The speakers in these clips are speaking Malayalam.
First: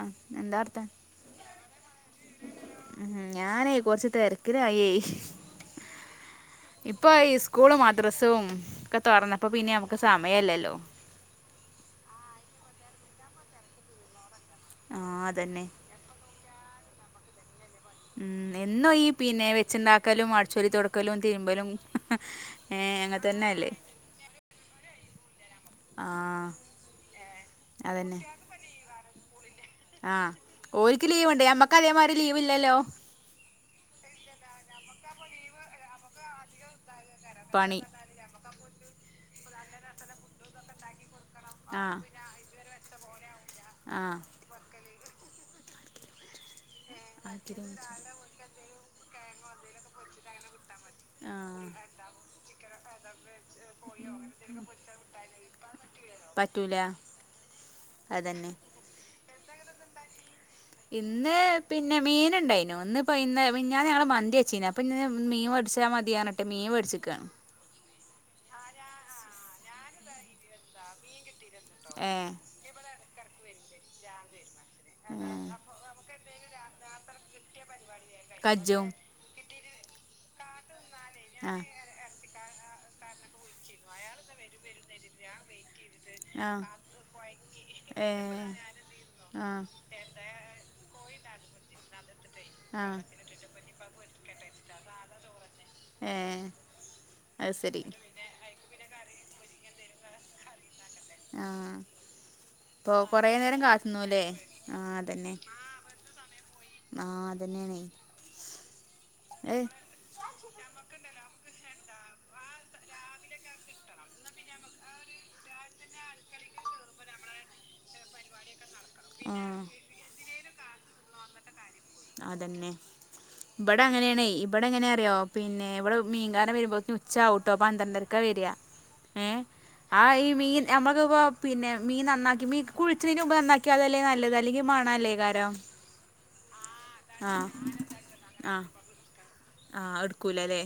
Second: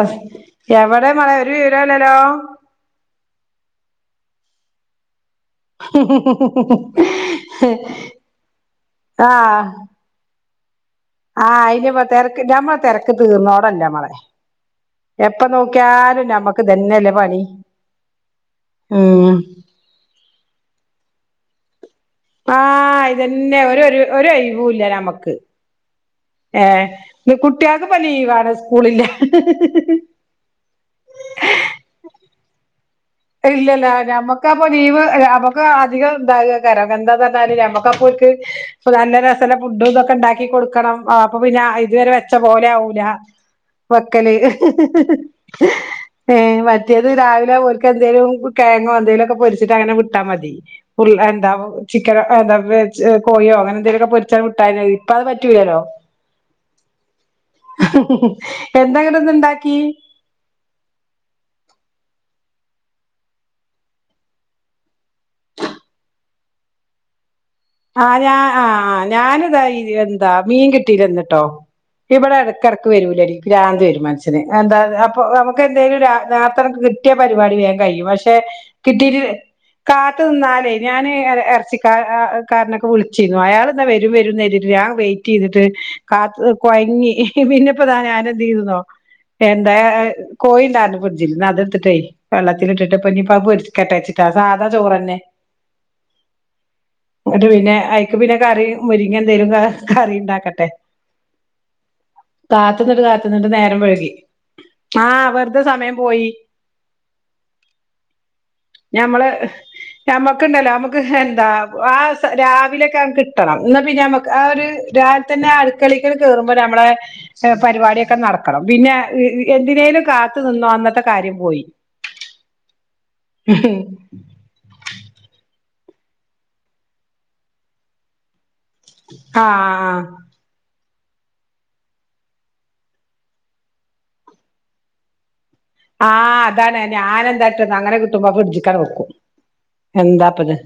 ആഹ് എന്താ വർത്താനം എവിടെമാരെ ഒരു വിവരല്ലല്ലോ ഉ ഞാനേ കൊറച്ച് തിരക്കിലായി ഇപ്പൊ ഈ സ്കൂളും മദ്രസയും ഒക്കെ തുറന്നപ്പോ ആഹ് പിന്നെ നമുക്ക് സമയല്ലല്ലോ ആഹ് അയിന് തിരക്ക് ഞമ്മളെ തിരക്ക് തീർന്നോടല്ല മകളെ ആഹ് എപ്പ അതന്നെ നോക്കിയാലും നമ്മുക്ക് തന്നെയല്ലേ പണി ഉം എന്നും ഈ ഉം പിന്നെ വെച്ചുണ്ടാക്കലും അടിച്ചു വാരി തുടക്കലും തിരുമ്പലും ഏഹ് ആഹ് അങ്ങനെ ഇതന്നെ തന്നെയല്ലേ ഒരു ഒരു ഒരു ഒഴിവൂല്ല നമക്ക് ആഹ് ഏഹ് കുട്ടികൾക്ക് ഇപ്പോൾ അതന്നെ ലീവാണ് സ്കൂളില്ല ഹ ഹ ഒരിക്ക് ലീവുണ്ട് നമ്മക്ക് അതേമാതിരി ലീവ് ഇല്ലല്ലോ ഇല്ലല്ല ഞമ്മക്ക അപ്പൊ ലീവ് നമുക്ക് അധികം ഉണ്ടാകുക കരം എന്താഞ്ഞാല് പണി നമുക്കപ്പോക്ക് എല്ലാ നേരത്തിനും ഫുഡ് ഇതൊക്കെ ഉണ്ടാക്കി കൊടുക്കണം ആ അപ്പൊ പിന്നെ ആഹ് ഇതുവരെ വെച്ച പോലെ ആവൂല ആഹ് വെക്കല് ഏ മറ്റേത് രാവിലെ പോലെ കിഴങ്ങോ എന്തെങ്കലുമൊക്കെ പൊരിച്ചിട്ട് അങ്ങനെ വിട്ടാൽ മതി എന്താ ആഹ് ചിക്കനോ എന്താ കോഴിയോ അങ്ങനെ എന്തെിലുമൊക്കെ പൊരിച്ചാൽ വിട്ട ഇപ്പ അത് പറ്റൂലല്ലോ പറ്റൂല അതന്നെ എന്താങ്ങട ഒന്ന ഇണ്ടാക്കി ഇന്ന് പിന്നെ മീൻ ഉണ്ടായിന ഒന്ന് ഇപ്പ ഇന്ന് മിനഞാന്നു ഞങ്ങള് മന്തി അച്ചീന അപ്പൊ പിന്നെ മീൻ മടിച്ചാൽ മതിയാണട്ടെ മീൻ മേടിച്ചിക്കാണ് ആരാ ആഹ് ഞാൻ ആ ഞാനിതാ എന്താ മീൻ കിട്ടിയിരന്നിട്ടോ ഏ ഇവിടെ ഇടക്കിടക്ക് വരൂല ഗ്രാന് വരും മനസ്സന് എന്താ അപ്പൊ ഉം നമുക്ക് എന്തേലും രാ രാത്രനമക്ക് കിട്ടിയ പരിപാടി വ്യൻ കഴിയും പക്ഷെ കജ്ജും കിട്ടീട്ട് കാത്തു നിന്നാലേ ഞാന് ആഹ് ഇറച്ചിക്ക രനൊക്കെ വിളിച്ചിരുന്നു അയാൾ എന്നാ വരും വരും നേരിട്ട് ഞൻ വെയിറ്റ് ചെയ്തിട്ട് കാത്ത ആഹ് കൊഴങ്ങി പിന്നപ്പ ദാ ഏ ഞാൻ എന്ത് ചെയ്‌തൊന്നോ ആഹ് എന്താ കോയിയുണ്ടായിരുന്നു പൊരിച്ചത് പിന്ന അതെടുത്തിട്ടേ വെള്ളത്തില ആഹ് ഇട്ടിട്ട് ഇ ഇീ പ കെട്ടയച്ചിട്ടാ സാധാ ചോറ്ന്നെ എഏ എന്നട്ട് പിന്നെ അഐക്ക് പിന്നെ കറി മുരിങ്ങ എന്തേലും കറി ഉണ്ടാക്കട്ടെ ആഹ കാത്തന്നിട്ട് കാത്തന്നിട്ട് നേരം വെയ്കി ആഹ് ആഹ അതന്നെ വെറുതെ സമയം പോയി ആഹ് അതന്നെയാണെ ഞമ്മള് ഞമ്മക്കുണ്ടല്ലോ നമ്മുക്ക് എന്താ രാവിലൊക്കങ്‌ കിട്ടണം. ന്ന പിന്നെ ഞമ്മ ആ ഒരു രാവിതന്നെ അടക്കളെക്കങ്ങട് കേറുമ്പോ ഞമ്മളെ പരിപാടിയൊക്കെ നടക്കണം. പിന്നെ ആഹ് എന്തിനേലും കാത്തു നിന്നോ അന്നത്തെ കാര്യം പോയി. അതന്നെ, ഇവിടങ്ങനെണേ, ഇവിടെ എങ്ങനെ അറിയോ? പിന്നെ ഇവിടെമീൻകാരൻ വരുമ്പോക്ക് ഉച്ചാവുട്ടോ പന്ത്രണ്ടരക്കവരാ. ഏ, ആഹ് ആ, ഈ, മീൻ ഞമ്മ ക്ക്, പിന്നെ മീ നന്നാക്കി. മീ കുളിച്ചീന് മുമ്പ് നന്നാക്കിയായല്ലേ നല്ലത് അല്ലെങ്കി മണ അല്ലേ കരം. ആഹ് അതാണ് ഞാനന്താട്ടന്നോ അങ്ങനെ കിട്ടുമ്പോ ആ ഫ്രിഡ്ജിക്കങ്ങട് വെക്കും. ആ എന്താപ്പത്. എടുക്കൂലല്ലേ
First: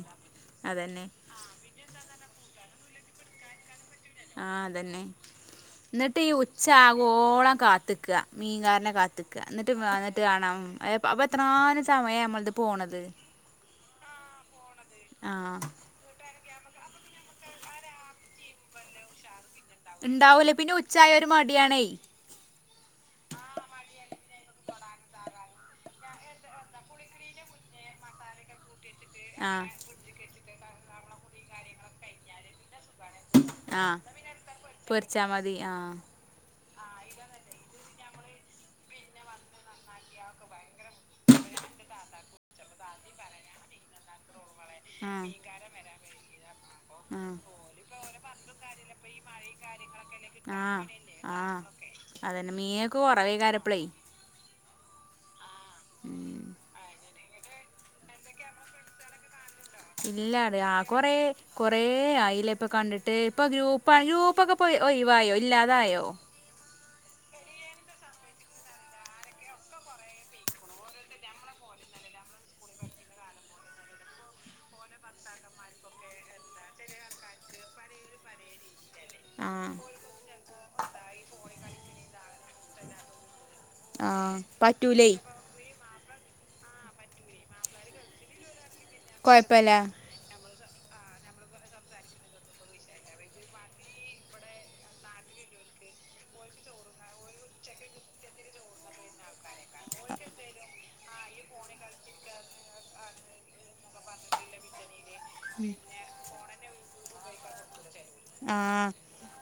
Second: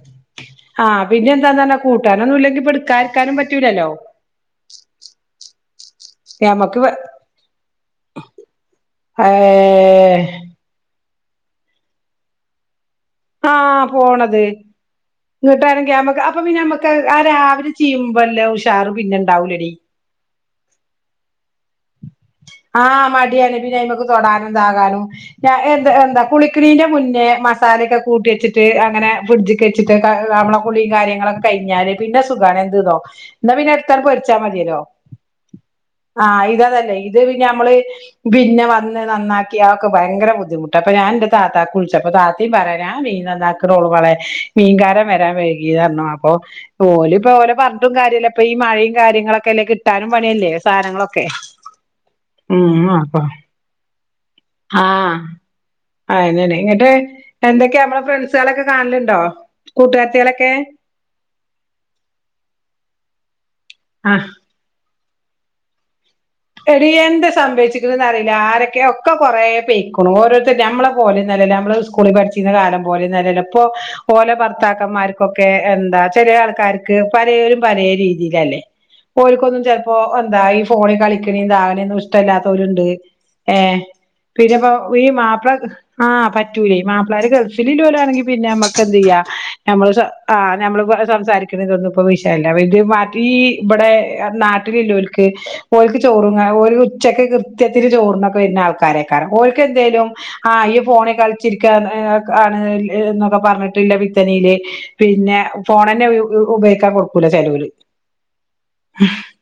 ആഹ് അതന്നെ പിന്നേന്താന്നറഞ്ഞ കൂട്ടാരോന്നും ഇല്ലെങ്കി പെട് കരിക്കാനും പറ്റൂലല്ലോ. ന്നിട്ട് ഈ ഞമ്മക്ക് വ ഉച്ചാവുവോളം കാത്തിക്ക, മീൻകാരനെ ഏ കാത്തിക്ക. എന്നിട്ട്, എന്നിട്ട് വാണം അപ്പൊ എത്രാനും സമയ നമ്മളത് പോണത്. ആഹ് പോണത്, ആ ഇങ്‌ട്ടാണേങ്കി, ഞമ്മ, ആ അപ്പൊ, പിന്നെ, ഞമ്മുക്ക്, ആ രാവിലെ ചെയ്യുമ്പല്ലേ, ഉഷാറ്, പിന്നെ ഉണ്ടാവൂലടി. ഇണ്ടാവൂലേ, പിന്നെ, ഉച്ചയ, ഒരു മടിയണേ. ആഹ് മടിയാണ്. പിന്നെഅയ്മ്മക്ക്, തൊടാനും, താകാനും, ഞ, എ, എന്താ കുളിക്കണീന്റെ മുന്നേ മസാല ക്ക കൂട്ടി വെച്ചിട്ട് അങ്ങനെ ഫ്രഡ്ജ്ക്ക് ആഹ് വെച്ചിട്ട്, ക, നമ്മളെ കുളി കാര്യങ്ങളൊക്കെ കഴിഞ്ഞാല് പിന്നെ സുഖാണ്. എന്ത്ന്നൊ എന്നാ പിന്നെ ആഹ് എടുത്താട് പൊരിച്ചാ മതില്ലോ. പൊരിച്ചാ മതി ആഹ് ആ ഇരതല്ലേ ഇത് പിന്നെ, ഞമ്മള്, പിന്നെ, വന്ന്, നന്നാക്കി, ആക്കെ ഭയങ്കര ബുദ്ധിമുട്ട. അപ്പൊ, ഞാൻ എന്റെ താത്താക്ക് വിളിച്ചപ്പോ താത്തി പറഞാൻ മീൻ നന്നാളക്കണോള്ളൂ മളെ മീൻകാരൻ, ആഹ് വരാം, വൈകിയതരണം, അപ്പൊ, ഓല്, ഇപ്പോ, ആഹ് ഓലപഞ്ഞിട്ടും കാര്യല്ല. ഇപ്പ, ഈ, മയെയും കാര്യങ്ങളൊക്കെ പിന്നെ കിട്ടാനും പണിയല്ലേ. ആഹ് സാനങ്ങളൊക്കെ. ആഹ് അതന്നെ മീനൊക്കെ കുറവേ കാരപ്പളെ ആഹ് അയ്നന്നെ ഇങ്ങട്ട് എന്തൊക്കെയ, നമ്മളേ ഫ്രണ്ട്സുകളൊക്കെ കാണലുണ്ടോ? കൂട്ടുകാരത്തികളൊക്കെ ഇല്ലാട, ആ കൊറേ, കൊറേ, ആയില്ലേപ്പൊ കണ്ടിട്ട്. ഇപ്പൊ ഗ്രൂപ്പ, ആ ഗ്രൂപ്പക്കപ്പ ഒയി വായോ? ഇല്ലാതായോ? എട, എന്ത, സംഭവിച്ചിക്കണെന്ന്റിയില്ല. ആരൊക്കെ, ഒക്കെ, കൊറെ, പെയിക്കണും. ഓരോരുത്തർ, നമ്മളെ പോലെന്നും, അല്ലല്ലോ. നമ്മള് സ്കൂളി പഠിച്ചിന്ന കാലം പോലെ ഒന്നുല്ലല്ലോ. ഇപ്പോ ഓല ഭർത്താക്കന്മാർക്കൊക്കെ എന്താ ചെലെ ആൾ ക്കർക്ക് പലെരും പലേരീതിയിലല്ലേ. ഓല്ക്കൊന്നും, ആഹ് ചെലപ്പോ, എന്താ, ഈ ഫോണി, കളിക്കണേന്താകണേന്നും, ഇഷ്ടല്ലാത്തോരുണ്ട്. ഏഹ് ആഹ് പിന്നെപ്പോ, ഈ, പറ്റൂലേ മാപ്ല ആ പറ്റുലെ. മാപ്പളാര് ഗൾഫിലില്ലൊരാണെങ്കി, പിന്നെ, ഞമ്മക്കെന്തെയ്യ, കൊഴപ്പല്ല ഞമ്മള്, ആ ഞമ്മള് പ സംസാരിക്കണതൊന്നും ഇപ്പ വിഷയല്ല ഇത് മതീ ഇവിടെ നാട്ടിലില്ലോക്ക് ഓൽക്ക് ചോറുംങ്ങ ഓര് ഉച്ചക്ക് കൃത്യത്തിന് ചോറുണ്ണക്ക വരുന്ന ആൾക്കാര ഓര്ക്കെന്തേലും ആ ഈ കളിച്ചിരിക്കാൻ ആണ് എന്നൊക്കെ പറഞ്ഞിട്ടില്ല വിത്തനയില് പിന്നെ ഫോണന്നെ ഉപയോഗിക്കാൻ കൊടുക്കൂല ചെലവര് ആഹ്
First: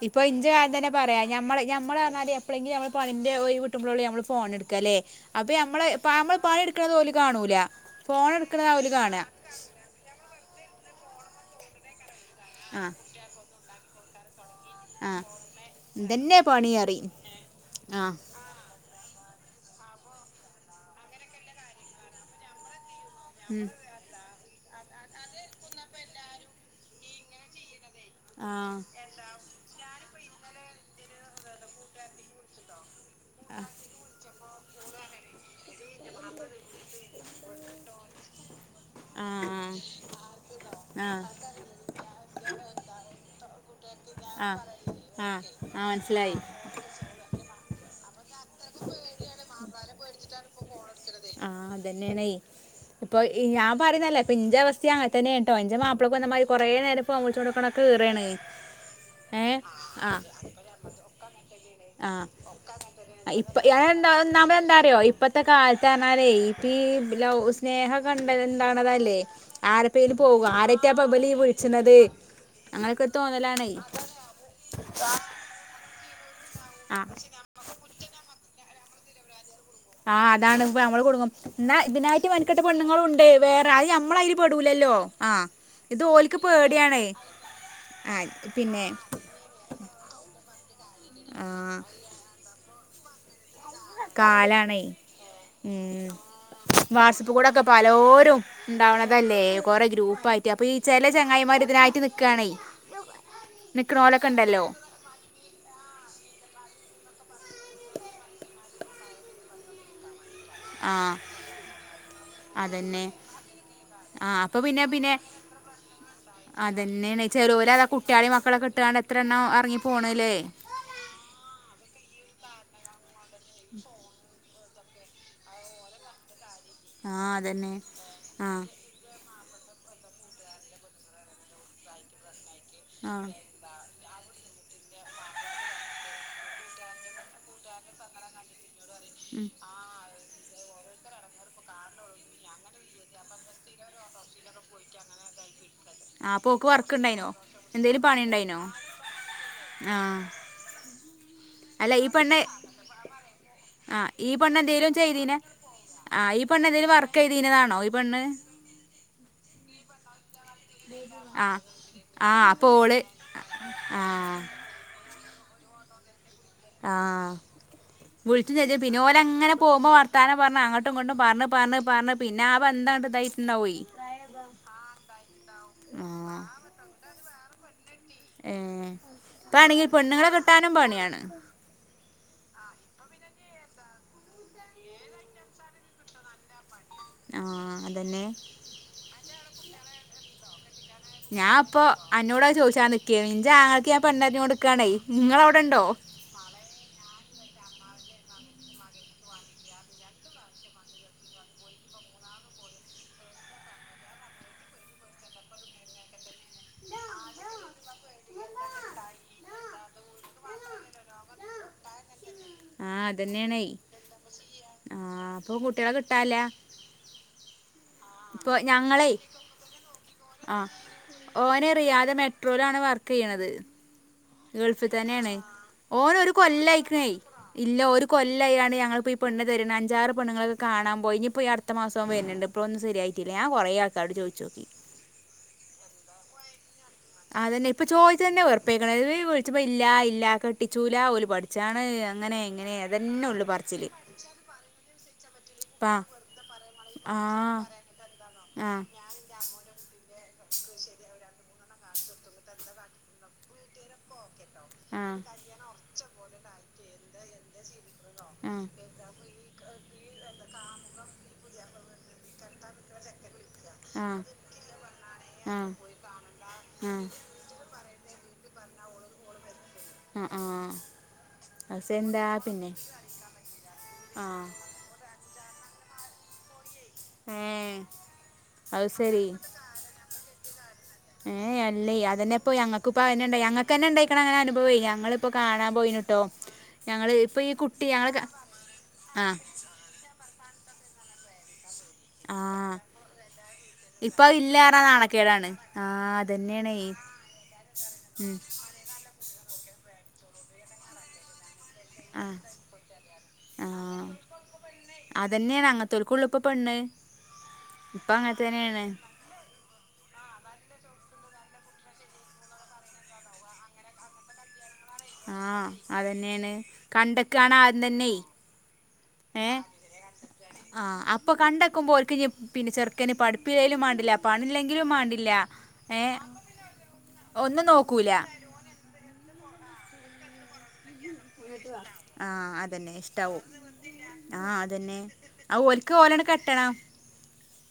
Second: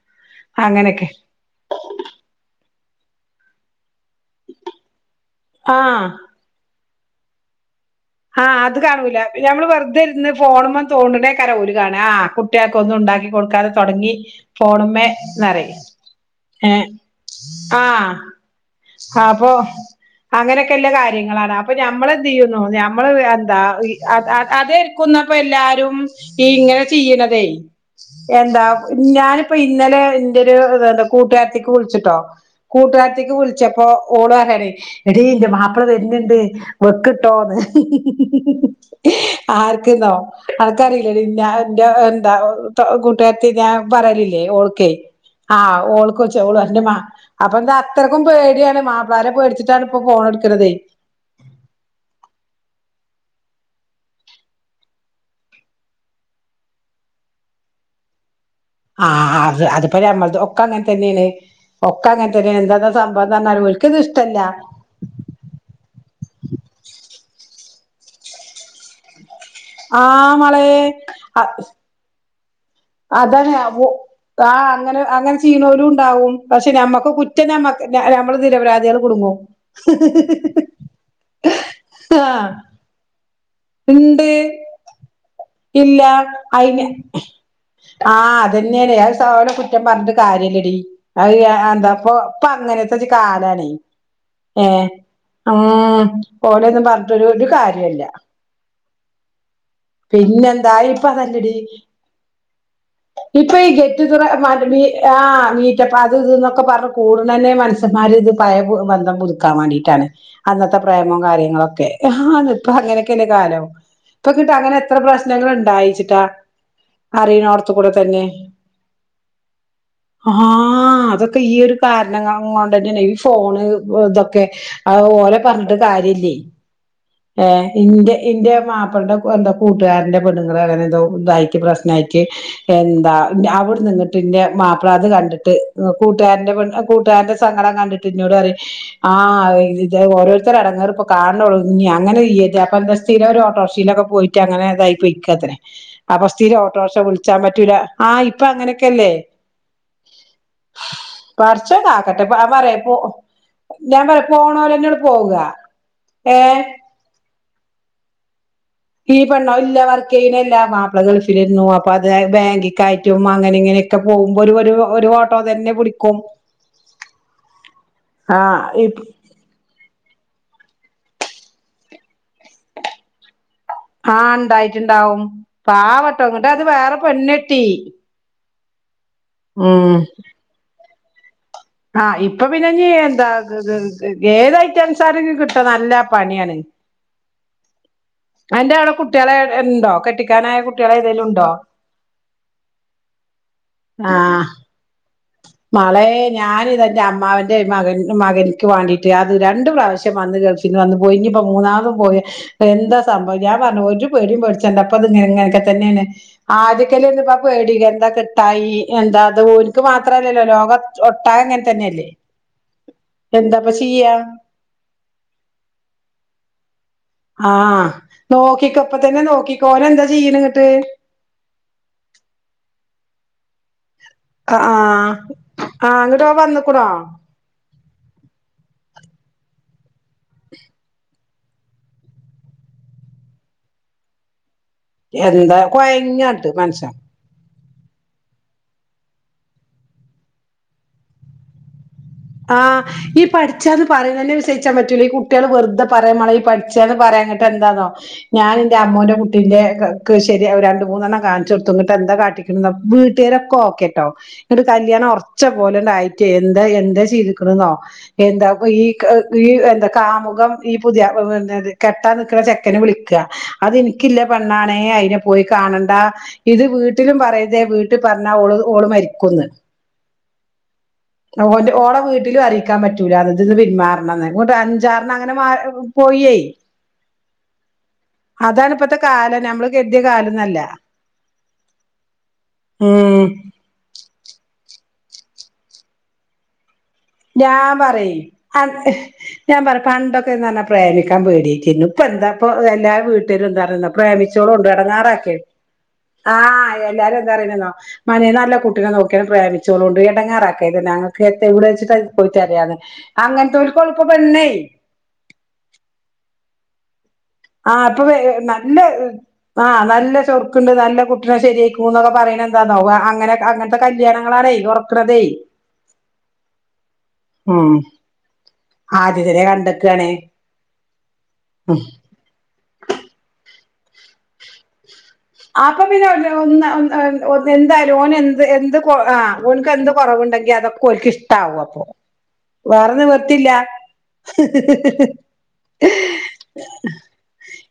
ഇപ്പൊ ഇജ് ആദ്യതന്നെ അങ്ങനെയൊക്കെ പറയാ ഞമ്മള് ഞമ്മളർഞ്ഞാല് എപ്പളങ്കിലും നമ്മളെ പണിന്റെ ഒഴിവ് കിട്ടുമ്പോളൊള്ളു ന നമ്മള് ഫോണെടുക്കാല്ലേ. അപ്പൊഞമ്മളെ ആഹ് നമ്മള് പണി എടുക്ക്ണത് ഓല് കാണൂല. ഫോൺ ഹാ എടുക്കണതാ അത് ഓല് കാണൂല കാണാ ഞമ്മള് വെറുതെ ഇരുന്ന് ഫോണുമ്മ തോണ്ടണേ കര ആഹ് കുട്ടിയാക്കൊന്നും ഉണ്ടാക്കി കൊടുക്കാതെ തൊടങ്ങി ഫോൺമേ ആ എന്നറയും ഇതന്നെ പണി ഏ അറിയും ആ ആഹ് അപ്പ അങ്ങനെയൊക്കെല്ല കാര്യങ്ങളാണ് അപ്പൊ ഞമ്മള് എന്ത് ചെയ്യോന്നോ നമ്മള് എന്താ ഉം അതരിക്കുന്നപ്പോ എല്ലാരും ഈ ഇങ്ങനെ ചെയ്യണതേ ആ എന്താ ഞാനിപ്പ ഇന്നലെ ന്റൊരു കൂട്ടുകാരത്തിക്ക് വിളിച്ചിട്ടോ കൂട്ടുകാരത്തിക്ക് വിളിച്ചപ്പോ ഓള് എടി ന്റെ മാപ്പിള വരുന്നുണ്ട് വെക്കിട്ടോന്ന്. ആ ആർക്കെന്നോ ആ അടക്കറിയില്ലന്ന എന്റെ എന്താ കുട്ടത്തി ഞാൻ പറരലില്ലേ ആ ഓൾക്ക ആ ആഹ് ആ മനസ്സിലായി ഓക്കച്ച അ അപ്പൊ എന്താ അത്രക്കും പേടിയാണ് മാപ്പിളാര പേടിച്ചിട്ടാണ് ഇപ്പ ഫോണ എടുക്കുന്നത് ആഹ അതന്നെയണ ഇപ്പൊ ഞാൻ പറുന്നല്ല ഇപ്പ ഇന്റെ അവസ്ഥ അങ്ങെ തന്നെ കേട്ടോ എന്റെ മാപ്പിളക്കെന്നമാതി കുറേ നേരം ഫോൺ വിളിച്ചോണ്ട് ക്കണത് കേറാണ് ആ അ അത്പല നമ്മൾ ഒക്കെ അങ്ങനെ തന്നെയാണ് ഒക്കെ അങ്ങനെ തന്നെയാണ് എന്താ ആഹ സംഭവംന്ന് ഇപ്പ പറഞ്ഞാല് ഞൻ ഓൽക്കത് എന്താ ഇഷ്ടല്ല നമ്മ എന്താറിയോ ഇപ്പത്തെ കാലത്ത് ഇത് ഇപ്പ ലവ് സ്നേഹ കണ്ട എന്താണതല്ലേ ആരപ്പേൽ ആഹ് പോവും മളെ ആരക്കെയാ പബലി വിളിച്ചന്നത് അതന്നെ അ ആ അങ്ങനെ അങ്ങനെ ചെയ്യുന്നോലും ഉണ്ടാവും പക്ഷെ നമ്മക്ക് ആഹ് കുറ്റം നമ്മക്ക് നമ്മള് നിരപരാധികൾ കുടുങ്ങും ആഹ് അതാണ് ഇപ്പ നമ്മള് കൊടുങ്ങും എന്നാ ഇതിനായിട്ട് ആഹ് മെനക്കെട്ട പെണ്ണങ്ങളുണ്ട് വേറെ അത് നമ്മള ഇണ്ട് അതിൽ പെടൂലല്ലോ ആഹ് ഇല്ല ഇത് ഓൽക്ക് അയിന് പേടിയാണേ ആഹ് ആഹ അതന്നെയ പിന്നെ അത് സല കുറ്റം പറഞ്ഞിട്ട് കാര്യല്ലടി അ ആഹ് എന്താപ്പ അങ്ങനെ കാലാണ് കാലാണേ ഏഹ് ഉം ഓലെയൊന്നും പറഞ്ഞിട്ടൊരു വാട്സപ്പ് ഒരു കൂടെക്കെ കാര്യല്ല പലോരും ഉണ്ടാവണ അതല്ലേ കൊറെ ഗ്രൂപ്പ ആയിട്ട് അപ്പൊ ഈ പിന്നെന്താ ഇപ്പ ചെല അതല്ലടി ചെങ്ങായിമാർ ഇതിനായിട്ട് നിക്കാണേ ഇപ്പൊ ഈ ഗേറ്റുഗേദർ നിക്കണോലൊക്കെ മ ഉണ്ടല്ലോ ആ മീറ്റപ്പ അത് ഇത്ന്നൊക്കെ പറഞ്ഞ കൂടതനെ മനസ്സ്യന്മാര് ഇത് പയ ബന്ധം പുതുക്കാൻ വേണ്ടിയിട്ടാണ് അന്നത്തെ ആഹ് പ്രേമോ കാര്യങ്ങളൊക്കെ അപ്പ അതന്നെ അങ്ങനെയൊക്കെല്ലെ കാലം ഇപ്പൊ ആഹ് അപ്പൊ അങ്ങനെ പിന്നെ എത്ര പ്രശ്നങ്ങൾ ഉണ്ടായിച്ചിട്ടാ തന്നെയെ അറിയണോടത്ത് ചേലോലത കൂടെ കുട്ടികളി മക്കളെട്ടാണ്ട് എത്ര എണ്ണം എറങ്ങി പോക ആ അതൊക്കെ ഈ ഒരു കാരണ കൊണ്ട്ന്നെയന്നെ ഈ ഫോണ് ഇതൊക്കെ അത് ഓല പറഞ്ഞിട്ട് കാര്യല്ലേ ആഹ് അതന്നെ ഇന്റെ ഇന്റെ ആഹ് മാപ്പിളടെ എന്താ കൂട്ടുകാരന്റെ പെണ്ണുങ്ങള് അങ്ങനെ എതോ ഇതായി പ്രശ്നമായിട്ട് എന്താ ആഹ് അവിടെ നിങ്ങ ട്ടന്റെ മാപ്പ്ളാദ് കണ്ടിട്ട് കൂട്ടുകാരന്റെ കൂട്ടുകാരന്റെ സങ്കടം കണ്ടിട്ട് ഇന്നോട് പറി ഉം ആഹ ഇ ഓരോരുത്തരടെ അടങ്ങാറ ഇപ്പൊ കാണള്ളൂ ഇ അങ്ങനെ അപ്പ എന്ത സ്ഥിരം ഒരു ഓട്ടോറിക്ഷയിലൊക്കെ പോയിട്ട് അങ്ങനെതായിപൊയ്ക്കത്രെ ആഹ് അപ്പൊ ഓക്ക് വർക്ക് ഇണ്ടായിനോ എന്തേലും ഇപ്പ അങ്ങനെയൊക്കെല്ലേ ആ പടച്ചോൻ കാക്കട്ടെ പറയാ പോ ഞാൻ ആഹ് പറയാ പോണൊരു എന്നെ പോവുക ആ ഈ പെണ് എന്തെങ്കില വർ ചെയ്തിനതാണോ ഈ പെണ് ഈ പെണ്ണോ എല്ല വർക്കല്ല മാപ്പള ആഹ് ഗൾഫിലിരുന്നു അപ്പൊ അത് ആഹ് അപ്പൊ ഓള് ബാങ്കിക്കായിറ്റും അങ്ങനെഇങ്ങനെ ഒക്കെ ആഹ് പോകുമ്പോ ഒരു ഒരു ഓട്ടോ തന്നെ പിടിക്കും ആഹ് വിളിച്ചു ആഹ് തല്ല പിന്നെ ഇപ് ഓലെ അങ്ങനെ പോകുമ്പോ വർ താനം പറഞ് അങ്ങട്ടും ഇങ്ങോട്ടുംപറഞ്ഞു പറഞ്ഞു പറഞ്ഞഞ്ഞ് പിന്നെ ആ ബന്ധം ഇ ആഹ് ഉണ്ടായിട്ടുണ്ടാവും പാവട്ട ആഹ് ഇങ്ങിട്ട് അത് വേറെ പെണ്ണട്ടി ഏ ഇപ്പേണെങ്കിൽ പെണ്ണുങ്ങളെ കിട്ടാനും പണിയാണ് ആഹ് ഇപ്പൊ പിന്നെ ഞ് എന്താ ഏതായിട്ട അനുസാരും കിട്ട നല്ല പണിയാണ് ആഹ അതിന്റെ അവിടെ കുട്ടികളെ ഇണ്ടോ കെട്ടിക്കാനായ കു ഞാൻപ്പോ അ എന്നോട് അത് ചോദിച്ചാ നിക്കേനി ഇന്റെ അങ്ങളക്ക് ഞാൻ ആഹ് പണ്ണറിഞ്ഞോടുക്കാണ മളെ ഞാന ഇതെന്റെ അമ്മാവൻ അ മകൻ മകനിക്ക് വേണ്ടിട്ട് അത് രണ്ടണ്ട് പ്രാവശ്യം വന്ന് ഗൾഫിന്ന് വന്ന് പോയി ഇനിപ്പോ മൂന്നാമതും പോയ എന്താ സംഭവം ഞാൻ പറഞ്ഞു ഒരു പേടിയും പഠിച്ചണ്ട്പ്പൊ അത് ഇങ്ങനൊക്കെ തന്നെയാണ് ആദ്യക്കല് [inaudible] പേടി എന്താ കിട്ടായി എന്താ അത് ഓൽക്ക് മാത്രല്ലല്ലോ ലോകം ഒട്ടാകെങ്ങനെ തന്നല്ലേ ആ അതെന്നെണേ ആ പ്പോ കുട്ട്യാളെ കിട്ടാല്ല ആ നോക്കിക്കൊ പ്പത്തെന്നെ നോക്കിക്കോ ഓനെന്താ ചെയ്യ്ണ് ന്ന്ട്ട് ഓന് റിയാദ് മെട്രോലാണ് വർക്ക് ചെയ്യണത് ആഹ് ഗൾഫിൽ ത്തെന്നെണ് ആഹ് ആഹ് ഇങ്ങട്ട് ഓനൊരു ഓൻ വന്ന്ക്ക്ണോ കൊല്ലായ്ക്ക്ണേ ഇല്ലൊരു കൊല്ലായാണ്ട് ഞങ്ങളിപ്പോ ഈ പെണ്ണ് തരീണ് അഞ്ചാറ് പെണ്ണുങ്ങളെക്കെ കാണാൻ പോയി ഇനിയിപ്പോ അടുത്തമാസം ഓൻ വെര്ണ് ണ്ട് പ്പൊ ഒന്ന് ശരിയായി കിട്ടില്ല ഞാൻ കൊറെ ആൾക്കാരോട് ചോയ്ച്ചോക്കി എന്താ കൊയ്ഞ്ഞാട്ട് മൻഷ്യൻ അതെന്നെ ഇപ്പ ചോയ്ച്ചെന്നെ വെറുപ്പായിക്ക്ണ് ഇവര് വിളിച്ചുമ്പോ ഇല്ല ഇല്ല കെട്ടിച്ചൂല ഓല് പഠിച്ചാണ് അങ്ങനെ ആ എങ്ങനെ ഈ അതന്നെ ഉള്ളു പഠിച്ചാന്ന് പറച്ചില് പറയുന്നന്നെ വിശ്വസിച്ചാൻ പറ്റൂല ഈ കുട്ട്യാള് വെറുതെ പ്പാ പറയാ മളെ ഈ പഠിച്ചന്ന് ആ പറയാ എന്നിട്ട് എന്താന്നോ ഞാൻ ആ ആ ന്റെ അമ്മോന്റെ കുട്ടീന്റെ ക്ക് അത് ശെരിയാവൂല രണ്ട് മൂന്നെണ്ണം കാണിച്ചു കൊടുത്തു ന്ന്ട്ടെന്താ കാട്ടിക്ക്ണ്ന്നോ വീട്ടാരൊക്കെ ഓക്കെ ട്ടോ ആ ന്ന്ട്ട്കല്യാണം ആ ഒറച്ചപോലെ ണ്ടായിറ്റേ എന്താ എന്താ ചെയ്ത്ക്ക്ന്നോ എന്താപ്പം ഈ ഈ എന്താ കാമുകം ഈ പുതിയ കെട്ടാൻ നിക്കണ ചെക്കനെ വിളിക്കാ ആ അത്എനിക്കില്ല പെണ്ണാണെ അയിനെ പോയി ആ ആ കാണണ്ടാ ഇത് വീട്ടിലും പറയരുതേ വീ വീട്ടി പറഞ്ഞാ ഓള് ഓള് മരിക്കുന്ന് ആഹ് ആഹ് ഓന്റെ ഓളെ വീട്ടിലും അറിയിക്കാൻ പറ്റൂലാന്ന് ഇതീന്ന് ആ പിന്മാറണന്ന് അങ്ങോട്ട് അഞ്ചാറെണ്ണം അങ്ങനെ മാറി പോയിയേ മ് അതാണ് ഇപ്പത്തെ കാലം നമ്മള് കെട്ടിയ കാലൊന്നുല്ല ഏഹ് അല്ലേ അതെന്നയാ ഇപ്പം ഞങ്ങക്കും ഇപ്പോ ഉം അയ്നണ്ടായെ ഞങ്ങക്ക് തന്നെ ഇണ്ടായിക്കണ അങ്ങനെ അനുഭവമേ ഞ ഞങ്ങളിപ്പോ കാണാൻ പോയിനിട്ടോ ഞാൻ പറയും അ ആ ഞാൻ പറയും പണ്ടൊക്കെന്നു പറഞ്ഞാ പ്രേമിക്കാൻ പേടിയിട്ടിരുന്നു ഇപ്പ എന്താപ്പോ ആ എല്ലാ വീട്ടിലും എന്താപറയന്നേ ഇപ്പൊ അത് പ്രേമിച്ചോളു ഇല്ല കൊണ്ട് പറഞ്ഞാൽ നാണക്കേടാണ് എടങ്ങാറാക്കരുത് ആ അതന്നെയാണേ ആഹ് എല്ലാരും എന്താ പറയന്നെന്നോ അന്യ ഉം. നാട്ടിലെ കുട്ടീനെ നോക്ക പ്രേമിച്ചോളു കൊണ്ട് എടങ്ങാറാക്കരുത് ഞങ്ങക്കൊക്കെ ഇവിടെച്ച് ആ പോയി തരാന്ന് അങ്ങനത്തെ ആ ഒരു കൊഴപ്പവും വരിന്നെ ഇപ്പ പെണ്ണ് ആഹ് ഇപ്പൊ അങ്ങനെ നല്ല തന്നെയാണ് ആഹ് നല്ല ചൊറുക്കുണ്ട് നല്ല കു എല്ലാം ശരിയായിക്കും എന്നൊക്കെ പറയണ എന്താന്നോ ക അങ്ങനെ അങ്ങനത്തെ കല്യാണങ്ങളാണേ ഒറ ആഹ് അതന്നെയാണ് കണ്ട ഉം ആരതിനെ കണ്ട്ക്കാണേ ആഹ് അപ്പൊ കണ്ടേക്കുമ്പോ ഓര്ക്കിനി പിന്നെ ചെറുക്കന് പഠിപ്പില്ലെലും മേണ്ടില്ല പണി ഇല്ലേലും മേണ്ടില ആപ്പോ പിന്നെ [unintelligible] ഒന്നും എന്തായാലും നോക്കൂല ഓന് എന്ത് എന്ത് കൊ ആഹ് ഓന്ക്ക് എന്ത് കുറവുണ്ടെങ്കി അതൊക്കെ ഓല്ക്ക് ഇഷ്ടാവും അപ്പോ വേറെ നിവർത്തിയില്ല ആഹ് അതന്നെ ഓൽക്ക് ഓലന്നെ കെട്ടണം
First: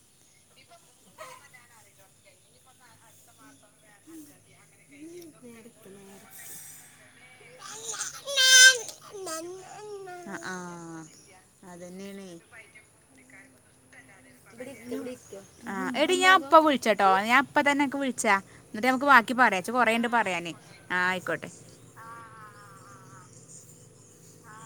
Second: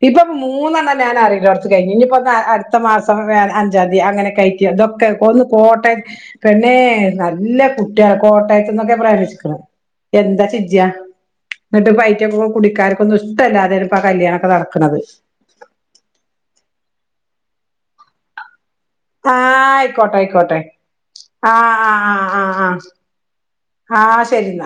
ഇപ്പോ മൂന്നെണ്ണം ഞാൻ അറിയിന്നോടത്തു കഴിഞ്ഞു ഇനിയിപ്പോ അടുത്ത മാസം അഞ്ചാം തീയാ അങ്ങനെ കഴിക്കും അങ്ങനൊക്ക്യാട്ട് ഇതൊക്കെ ഒന്ന് പോട്ടെ പെണേ നല്ല കുട്ട്യേള് കോട്ടയത്ത്ന്നൊക്കെ പ്രമിച്ചേക്കണ് എന്താ ആ ആ ചെയ്യ എന്നിട്ട് ബൈക്ക് അതന്നെയാണ് കൂ കുടിക്കാനൊക്കെ ന്ന് ഇഷ്ടല്ലാതെണ് ഇപ്പോ കല്യാണൊക്കെ നടക്കുന്നത് ഇപ്പം വിളിച്ചട്ടോ ഞാൻ ഇപ്പ തന്നെ അൻക്ക് വിള്ച്ച ആ ആയിക്കോട്ടെ ആയിക്കോട്ടെ ആ ആയിക്കോട്ടെ ആഹ് ആഹ് ആഹ് ആ ശെരിന്ന